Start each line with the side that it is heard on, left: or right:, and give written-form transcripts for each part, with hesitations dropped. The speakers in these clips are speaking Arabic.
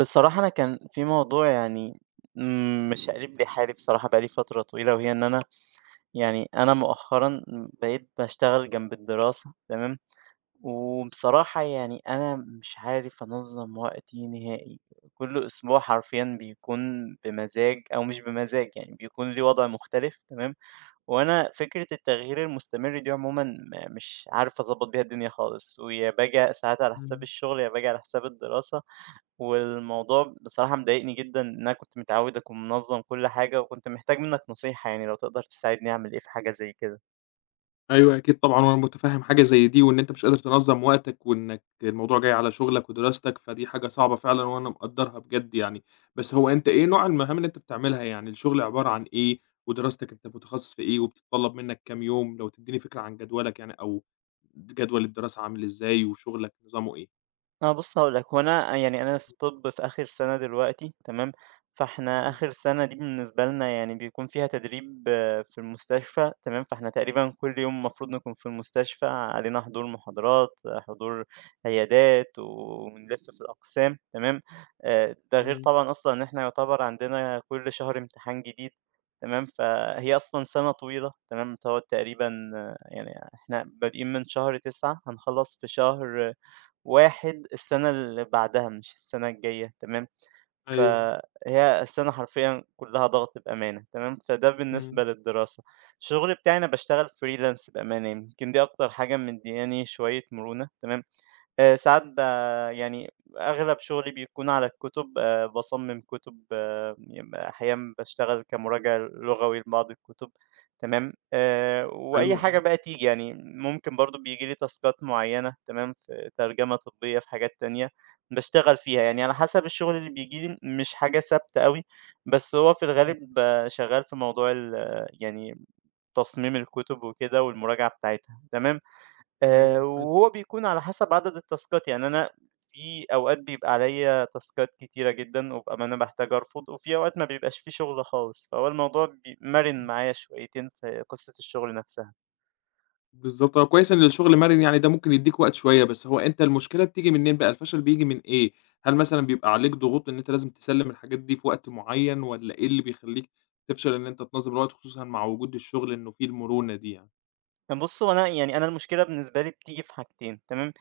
right: بصراحة أنا كان في موضوع يعني مش قريب لي حالي بصراحة، بقالي فترة طويلة، وهي إن أنا يعني أنا مؤخرا بقيت بشتغل جنب الدراسة، تمام. وبصراحة يعني أنا مش عارف أنظم وقتي نهائي، كل أسبوع حرفيا بيكون بمزاج أو مش بمزاج، يعني بيكون لي وضع مختلف، تمام. وأنا فكرة التغيير المستمر دي عمومًا مش عارف أضبّط بيها الدنيا خالص، ويا باجي ساعات على حساب
left: إمم.
right: الشغل، يا باجي على حساب الدراسة، والموضوع بصراحة مضايقني جدًا، إن أنا كنت متعوّد أكون منظّم كل حاجة، وكنت محتاج منّك نصيحة يعني لو تقدر تساعدني أعمل إيه في حاجة زي كده.
left: أيوه أكيد طبعًا، وأنا متفهم حاجة زي دي، وإن أنت مش قادر تنظّم وقتك، وإنك الموضوع جاي على شغلك ودراستك، فدي حاجة صعبة فعلًا، وأنا مقدّرها بجد يعني. بس هو أنت إيه نوع المهام اللي أنت بتعملها؟ يعني الشغل عبارة عن إيه، ودراستك أنت متخصص في إيه، وبتتطلب منك كام يوم؟ لو تدّيني فكرة عن جدولك يعني، أو جدول الدراسة عامل إزاي، وشغلك نظامه إيه؟
right: بُص هاقول لك، هو أنا يعني أنا في طِب في آخِر سَنة دلوقتي، تمام. فإحنا
left: إمم.
right: آخِر سَنة دي بالنسبة لنا يعني بيكون فيها تدريب في المستشفى، تمام. فإحنا تقريبًا كل يوم المفروض نكون في المستشفى، علينا حضور محاضرات، حضور عيادات، ونلِف في الأقسام، تمام. ده غير
left: إمم.
right: طبعًا أصلًا إن إحنا يُعتبر عندنا كل شهر امتحان جديد، تمام. فهي أصلًا سَنة طويلة، تمام. بتقعد تقريبًا يعني إحنا بادئين من شهر 9 هنخلّص في شهر واحد السنة اللي بعدها مش السنة الجاية، تمام.
left: أيوه.
right: فهي السنة حرفيًا كلها ضغط بأمانة، تمام. فده
left: إمم.
right: بالنسبة للدراسة. الشغل بتاعي أنا باشتغل freelance بأمانة، يمكن دي أكتر حاجة مدياني شوية مرونة، تمام. ساعات ب يعني أغلب شغلي بيكون على الكُتب، باصمم كُتب، أحيانًا باشتغل كمراجع لغوي لبعض الكُتب، تمام.
left: حلو
right: وأي
left: آه.
right: حاجة بقى تيجي، يعني ممكن برضه بييجي لي تاسكات معيّنة، تمام، في ترجمة طبية، في حاجات تانية باشتغل فيها، يعني على حسب الشغل اللي بييجي لي، مش حاجة ثابتة أوي. بس هو في
left: إمم.
right: الغالب شغال في موضوع ال يعني تصميم الكُتب وكده والمراجعة بتاعتها، تمام.
left: أيوه حلو.
right: وهو بيكون على حسب عدد التاسكات، يعني أنا في أوقات بيبقى عليَّ تاسكات كتيرة جدًا وبابقى ما أنا باحتاج أرفض، وفي أوقات ما بيبقاش في شغل خالص، فهو الموضوع بي مَرِن
left: إمم.
right: معايا شويتين في قصة الشغل نفسها.
left: بالضبط، هو كويس إن الشغل مَرِن يعني ده ممكن يدّيك وقت شوية، بس هو أنت المشكلة بتيجي منين بقى، الفشل بييجي من إيه؟ هل مثلًا بيبقى عليك ضغوط إن أنت لازم تسلِّم الحاجات دي في وقت معيّن والّا إيه اللي بيخلّيك تفشل إن أنت تنظّم الوقت خصوصًا مع وجود الشغل إنه فيه المرونة دي يعني؟
right: بُص، هو أنا يعني أنا المشكلة بالنسبة لي بتيجي في حاجتين، تمام.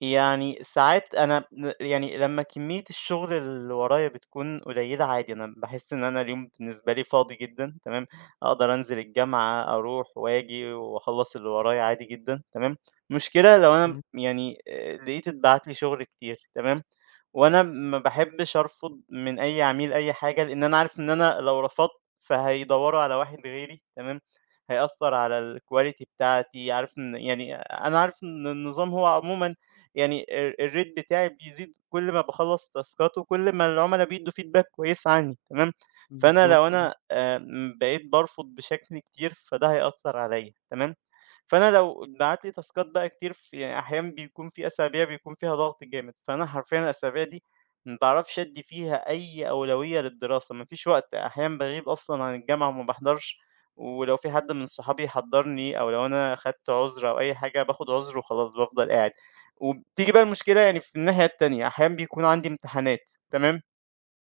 right: يعني ساعات أنا ن يعني لمّا كمية الشغل اللي ورايا بتكون قليلة عادي، أنا باحس إن أنا اليوم بالنسبة لي فاضي جدًا، تمام. أقدر أنزل الجامعة، أروح وآجي وأخلّص اللي ورايا عادي جدًا، تمام. المشكلة لو أنا
left: إمم.
right: يعني لقيت اتبعت لي شغل كتير، تمام. وأنا ما باحبش أرفض من أي عميل أي حاجة، لإن أنا عارف إن أنا لو رفضت فهيدوّروا على واحد غيري، تمام. هيأثّر على الquality بتاعتي، عارف إن يعني أنا عارف إن النظام هو عمومًا يعني الrate بتاعي بيزيد كل ما باخلّص تاسكات وكل ما العُملا بيدّوا feedback كويس عني، تمام. فأنا لو
left: بالضبط آه.
right: أنا بقيت بارفض بشكل كتير فده هيأثّر عليّا، تمام. فأنا لو اتبعت لي تاسكات بقى كتير في يعني أحيانًا بيكون في أسابيع بيكون فيها ضغط جامد، فأنا حرفيًا الأسابيع دي ما باعرفش أدّي فيها أي أولوية للدراسة، ما فيش وقت، أحيانًا باغيب أصلًا عن الجامعة وما باحضرش ولو في حد من صحابي حَضّرني أو لو أنا خدت عُذر أو أي حاجة باخد عُذر وخلاص بافضل قاعد. وبتيجي بقى المشكلة يعني في الناحية التانية، أحيانًا بيكون عندي امتحانات، تمام.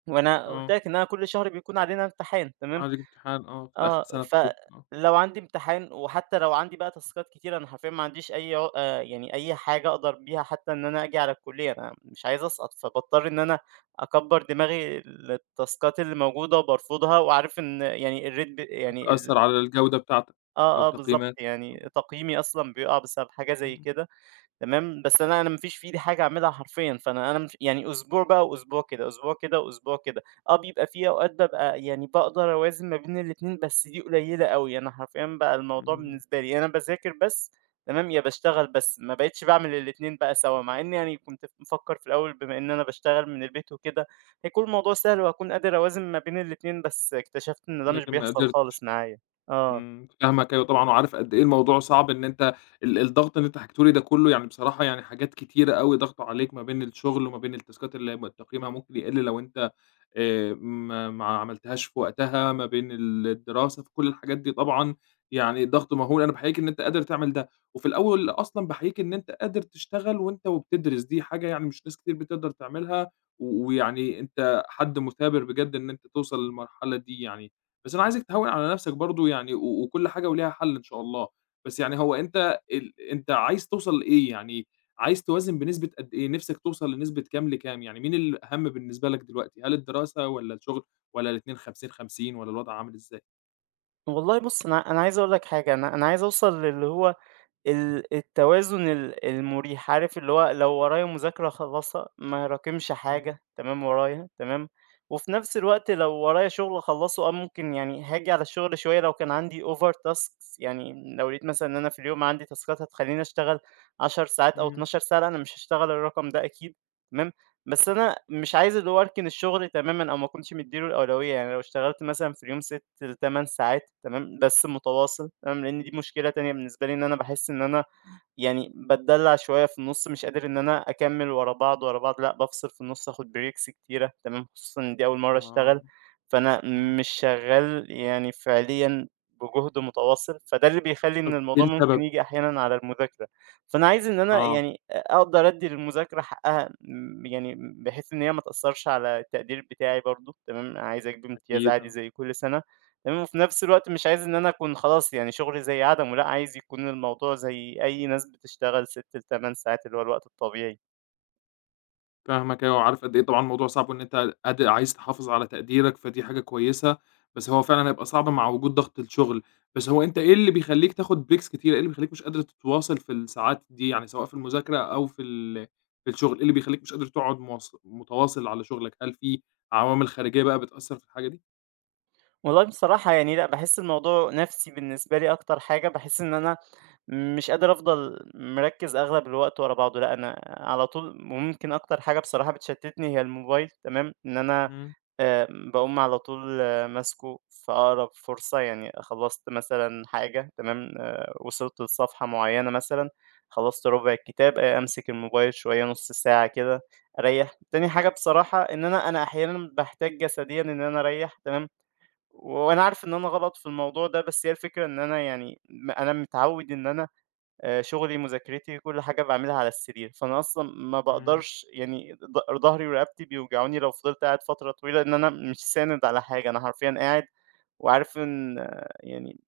right: وأنا قُلت
left: آه،
right: لك إن أنا كل شهر بيكون علينا امتحان، تمام.
left: عليك امتحان آه، في آخر
right: آه،
left: سَنة في طِب آه،
right: فلو عندي امتحان وحتى لو عندي بقى تاسكات كتيرة أنا حرفيًا ما عنديش أي عُ يعني أي حاجة أقدر بيها حتى إن أنا آجي على الكُلّية، أنا مش عايز أسقط، فباضطر إن أنا أكبّر دماغي للتاسكات اللي موجودة وبارفضها وعارف إن يعني الريت ب يعني ال
left: هتأثّر على الجودة بتاعتك أو
right: آه، آه، بالضبط،
left: تقييماتك. آه.
right: يعني تقييمي أصلًا بيُقع بسبب حاجة زي
left: إمم.
right: كده، تمام. بس أنا ما فيش في إيدي حاجة أعملها حرفيًا، فأنا ما في يعني أسبوع بقى وأسبوع كده، أسبوع كده وأسبوع كده، آه، بيبقى في أوقات بابقى يعني باقدر أوازن ما بين الاتنين، بس دي قليلة أوي، أنا حرفيًا بقى الموضوع
left: إمم.
right: بالنسبة لي يا أنا باذاكر بس، تمام، يا باشتغل بس، ما بقيتش باعمل الاتنين بقى سوا، مع إني يعني كنت مفكر في الأول بما إن أنا باشتغل من البيت وكده، هيكون الموضوع سهل وهاكون قادر أوازن ما بين الاتنين، بس اكتشفت إن ده مش
left: لكن ما
right: بيحصل
left: قدرتش.
right: خالص معايا. آه.
left: إمم، فاهمك أيوه طبعًا، وعارف قد إيه الموضوع صعب إن أنت الضغط اللي أنت حكيته لي ده كلّه يعني بصراحة يعني حاجات كتيرة أوي ضاغطة عليك ما بين الشغل وما بين التاسكات اللي م تقييمها ممكن يقل لو أنت ما عملتهاش في وقتها، ما بين الدراسة، فكل الحاجات دي طبعًا يعني ضغط مهول، أنا باحييك إن أنت قادر تعمل ده، وفي الأول أصلًا باحييك إن أنت قادر تشتغل وأنت وبتدرس، دي حاجة يعني مش ناس كتير بتقدر تعملها، و ويعني أنت حد مثابر بجد إن أنت توصل للمرحلة دي يعني، بس أنا عايزك تهوِّن على نفسك برضه يعني، و وكل حاجة وليها حل إن شاء الله، بس يعني هو أنت أنت عايز توصل لإيه يعني؟ عايز توازن بنسبة قد إيه، نِفْسك توصل لنسبة كام لكام، يعني مين الأهم بالنسبة لك دلوقتي، هل الدراسة والّا الشغل والّا الاتنين 50، 50 والّا الوضع عامل إزاي؟
right: والله بُص، أنا عايز أقول لك حاجة، أنا عايز أوصل للي هو التوازن المريح، عارف اللي هو لو ورايا مذاكرة أخلّصها، ما أراكمش
left: إمم.
right: حاجة تمام ورايا، تمام. وفي نفس الوقت لو ورايا شغل أخلّصه، آه، ممكن يعني هاجي على الشغل شوية لو كان عندي over tasks، يعني لو لقيت مثلًا إن أنا في اليوم عندي تاسكات هتخلّيني أشتغل 10 ساعات أو
left: إمم.
right: 12 ساعة، لأ أنا مش هاشتغل الرقم ده أكيد، تمام. بس أنا مش عايز اللي هو أركن الشغل تمامًا أو ما أكونش مدّي له الأولوية، يعني لو اشتغلت مثلًا في اليوم 6 ل8 ساعات، تمام، بس متواصل، تمام، لإن دي مشكلة تانية بالنسبة لي إن أنا باحس إن أنا يعني باتدلّع شوية في النُص، مش قادر إن أنا أكمّل ورا بعض، ورا بعض، لأ بافصل في النُص، آخُد breaks كتيرة، تمام، خصوصًا إن دي أول مرّة أشتغل،
left: آه.
right: فأنا
left: إمم.
right: مش شغّال يعني فعليًا بجُهد متواصل، فده اللي بيخلّي إن
left: طَب إيه
right: الموضوع ممكن
left: السبب؟
right: ييجي أحيانًا على المذاكرة. فأنا عايز إن أنا
left: آه،
right: يعني أقدر أدّي للمذاكرة حقّها يعني بحيث إن هي ما تأثّرش على التقدير بتاعي برضه، تمام، عايز أجيب امتياز
left: أكيد،
right: عادي
left: آه.
right: زي كل سَنة. تمام، وفي نفس الوقت مش عايز إن أنا أكون خلاص يعني شغلي زي عدمه، لأ عايز يكون الموضوع زي أي ناس بتشتغل 6 ل8 ساعات اللي هو الوقت الطبيعي.
left: فاهمك أيوه، وعارف قد إيه طبعًا الموضوع صعب وإن أنت قد عايز تحافظ على تقديرك، فدي حاجة كويسة، بس هو فعلًا هيبقى صعب مع وجود ضغط الشغل، بس هو أنت إيه اللي بيخلّيك تاخد breaks كتيرة، إيه اللي بيخلّيك مش قادر تتواصل في الساعات دي، يعني سواء في المذاكرة أو في في الشغل، إيه اللي بيخلّيك مش قادر تقعد متواصل على شغلك، هل في عوامل خارجية بقى بتأثّر في الحاجة دي؟
right: والله بصراحة يعني لأ، باحس الموضوع نَفْسي بالنسبة لي أكتر حاجة، باحس إن أنا مش قادر أفضل مركّز أغلب الوقت ورا بعضه، لأ أنا على طول، وممكن أكتر حاجة بصراحة بتشتتني هي الموبايل، تمام، إن أنا
left: إمم.
right: باقوم على طول، آه، ماسكه في أقرب فرصة، يعني خلّصت مثلًا حاجة، تمام، وصلت لصفحة معيّنة مثلًا، خلّصت ربع الكتاب، أمسك الموبايل شوية نُص ساعة كده أريّح. تاني حاجة بصراحة إن أنا أحيانًا باحتاج جسديًا إن أنا أريّح، تمام، وأنا عارف إن أنا غلط في الموضوع ده، بس هي الفكرة إن أنا يعني أنا متعوّد إن أنا شغلي، مذاكرتي، كل حاجة باعملها على السرير، فأنا أصلًا ما
left: إمم.
right: باقدرش يعني ضهري ورقبتي بيوجعوني لو فضلت قاعد فترة طويلة، لإن أنا مش ساند على حاجة، أنا حرفيًا قاعد وعارف إن آه، يعني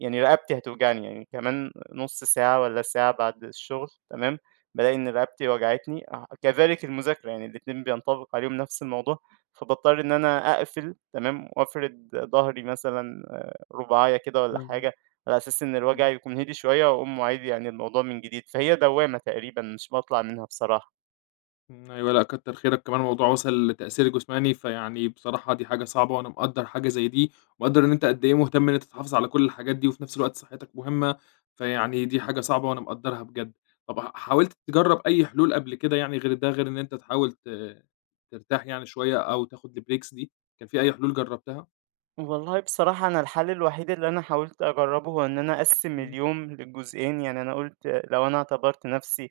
right: يعني رقبتي هتوجعني يعني كمان نُص ساعة والّا ساعة بعد الشغل، تمام، بالاقي إن رقبتي وجعتني، آه كذلك المذاكرة يعني الاتنين بينطبق عليهم نفس الموضوع، فباضطر إن أنا أقفل، تمام، وأفرد ضهري مثلًا آه، رباعية كده والّا
left: فاهمك.
right: حاجة، على أساس إن الوجع
left: إمم.
right: يكون هدي شوية وأقوم واعيد يعني الموضوع من جديد، فهي دوّامة تقريبًا مش باطلع منها بصراحة.
left: إمم، أيوه، لأ كتّر خيرك، كمان الموضوع وصل لتأثير جسماني، فيعني بصراحة دي حاجة صعبة وأنا مقدّر حاجة زي دي، ومقدّر إن أنت قد إيه مهتم إن أنت تحافظ على كل الحاجات دي، وفي نفس الوقت صحتك مهمة، فيعني دي حاجة صعبة وأنا مقدّرها بجد. طب حاولت تجرّب أي حلول قبل كده يعني غير ده، غير إن أنت تحاول ترتاح يعني شوية أو تاخد الbreaks دي، كان في أي حلول جرّبتها؟
right: والله بصراحة أنا الحل الوحيد اللي أنا حاولت أجرّبه هو إن أنا أقسّم
left: إمم.
right: اليوم لجزئين، يعني أنا قُلت لو أنا اعتبرت نَفْسي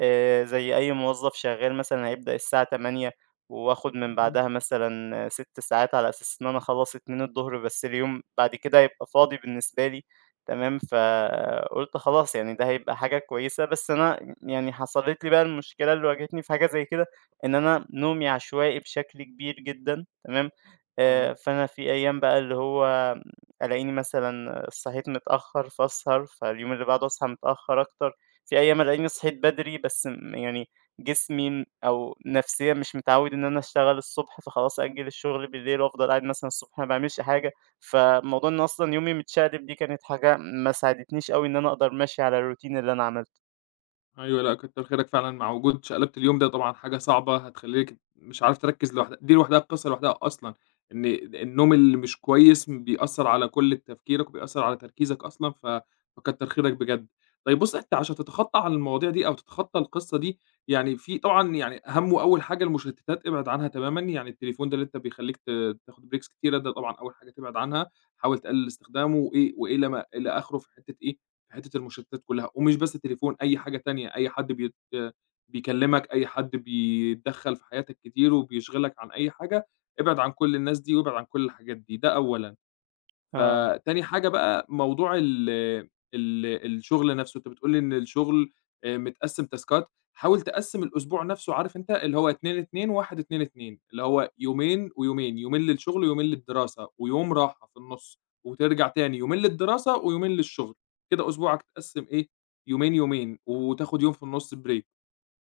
right: زي أي موظف شغّال مثلًا هيبدأ الساعة 08:00 وآخُد من
left: إمم.
right: بعدها مثلًا 6 ساعات على أساس إن أنا أخلّص 14:00، بس اليوم بعد كده هيبقى فاضي بالنسبة لي، تمام. فقُلت خلاص يعني ده هيبقى حاجة كويسة، بس أنا يعني حصلت لي بقى المشكلة اللي واجهتني في حاجة زي كده، إن أنا نومي عشوائي بشكل كبير جدًا، تمام.
left: آه.
right: فأنا في أيام بقى اللي هو ألاقيني مثلًا صحيت متأخر فأسهر، فاليوم اللي بعده أصحى متأخر أكتر، في أيام ألاقيني صحيت بدري بس يعني جسمي أو نفسيًا مش متعوّد إن أنا أشتغل الصبح، فخلاص أأجل الشغل بالليل وأفضل قاعد مثلًا الصبح ما باعملش حاجة، فموضوع إن أصلًا يومي متشقلب دي كانت حاجة ما ساعدتنيش أوي إن أنا أقدر ماشي على الروتين اللي أنا عملته.
left: أيوه، لأ كتّر خيرك فعلًا مع وجود شقلبة اليوم ده طبعًا حاجة صعبة هتخلّيك مش عارف تركّز لوحدها، دي لوحدها قصّة لوحدها أصلًا، إن النوم اللي مش كويس بيأثّر على كلّ تفكيرك وبيأثّر على تركيزك أصلًا، فكتّر خيرك بجد. طيب بُص أنت عشان تتخطّى عن المواضيع دي أو تتخطّى القصّة دي، يعني في طبعًا يعني أهَم وأول حاجة المشتتات ابعد عنها تمامًا، يعني التليفون ده اللي أنت بيخلّيك تاخد breaks كتيرة ده طبعًا أول حاجة تبعد عنها، حاول تقلل استخدامه وإيه وإلى ما إلى آخره في حتّة إيه حتّة المشتتات كلّها، ومش بس التليفون، أي حاجة تانية، أي حد بيكلّمك، أي حد بيتدخّل في حياتك كتير وبيشغلك عن أي حاجة، ابعد عن كل الناس دي وابعد عن كل الحاجات دي، ده أولًا.
right: آه،
left: فتاني حاجة بقى موضوع ال ال الشغل نفسه، أنت بتقول لي إن الشغل متقسّم تاسكات، حاول تقسّم الأسبوع نفسه عارف أنت اللي هو 2، 2، 1، 2، 2 اللي هو يومين ويومين، يومين للشغل ويومين للدراسة ويوم راحة في النُص، وترجع تاني يومين للدراسة ويومين للشغل، كده أسبوعك اتقسّم إيه، يومين، يومين وتاخد يوم في النُص break.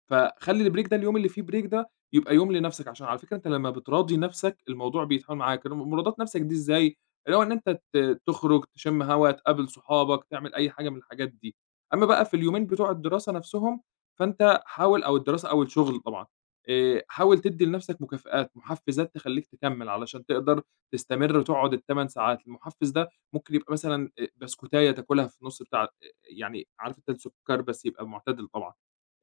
left: فخلّي الbreak ده اليوم اللي فيه break ده يبقى يوم لنفْسك، عشان على فكرة أنت لمّا بتراضي نفْسك الموضوع بيتحول معاك، ال مراضاة نفْسك دي إزاي؟ اللي هو إن أنت تخرج، تشم هوا، تقابل صحابك، تعمل أي حاجة من الحاجات دي. أمّا بقى في اليومين بتوع الدراسة نفْسهم، فأنت حاول أو الدراسة أو الشغل طبعًا، حاول تدّي لنفْسك مكافآت، محفّزات تخلّيك تكمّل علشان تقدر تستمر وتقعد ال8 ساعات، المحفّز ده ممكن يبقى مثلًا بسكوتاية تاكلها في النُص بتاع يعني عارف أنت السُكّر بس يبقى معتدل طبعًا.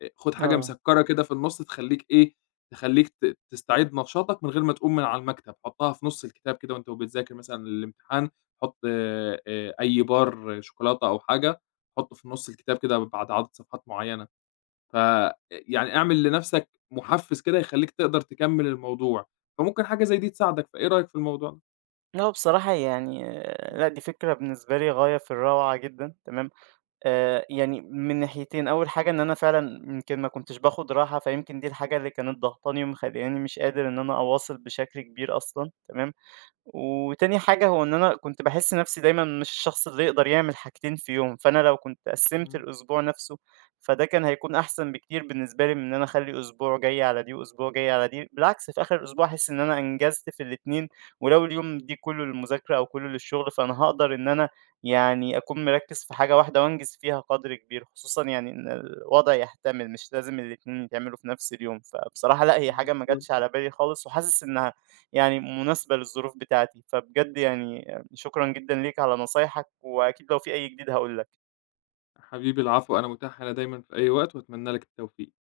left: خُد حاجة
right: آه،
left: مسكّرة كده في النُص تخلّيك إيه، تخلّيك تستعيد نشاطك من غير ما تقوم من على المكتب، حُطّها في نُص الكتاب كده وأنت وبتذاكر مثلًا للامتحان، حُط أي بار شوكولاتة أو حاجة، حُطّه في نُص الكتاب كده بعد عدد صفحات معيّنة، ف يعني اعمل لنَفْسك مُحفّز كده يخلّيك تقدر تكمّل الموضوع، فممكن حاجة زي دي تساعدك، فإيه رأيك في الموضوع ده؟
right: آه، بصراحة يعني آه، لأ، دي فكرة بالنسبة لي غاية في الروعة جدًا، تمام. يعني من ناحيتين، أول حاجة إن أنا فعلًا يمكن ما كنتش باخد راحة، فيمكن دي الحاجة اللي كانت ضاغطاني ومخلّياني مش قادر إن أنا أواصل بشكل كبير أصلًا، تمام؟ وتاني حاجة هو إن أنا كنت باحس نَفْسي دايمًا مش الشخص اللي يقدر يعمل حاجتين في يوم، فأنا لو كنت قسّمت
left: إمم.
right: الأسبوع نَفْسه، فده كان هيكون أحسن بكتير بالنسبة لي من إن أنا أخلّي أسبوع جاي على دي وأسبوع جاي على دي، بالعكس في آخر الأسبوع أحس إن أنا أنجزت في الاتنين، ولو اليوم دي كُلّه للمذاكرة أو كُلّه للشغل، فأنا هاقدر إن أنا يعني أكون مركّز في حاجة واحدة وأنجز فيها قدر كبير، خصوصًا يعني إن الوضع يحتمل مش لازم الاتنين يتعملوا في نَفْس اليوم، فبصراحة لأ هي حاجة ما جاتش
left: بالضبط.
right: على بالي خالص وحاسس إنها يعني مناسبة للظروف بتاعتي، فبجد يعني شكرًا جدًا ليك على نصايحك، وأكيد لو في أي جديد هاقول لك.
left: حبيبي العفو، أنا مُتاح هنا دايمًا في أي وقت وأتمنى لك التوفيق.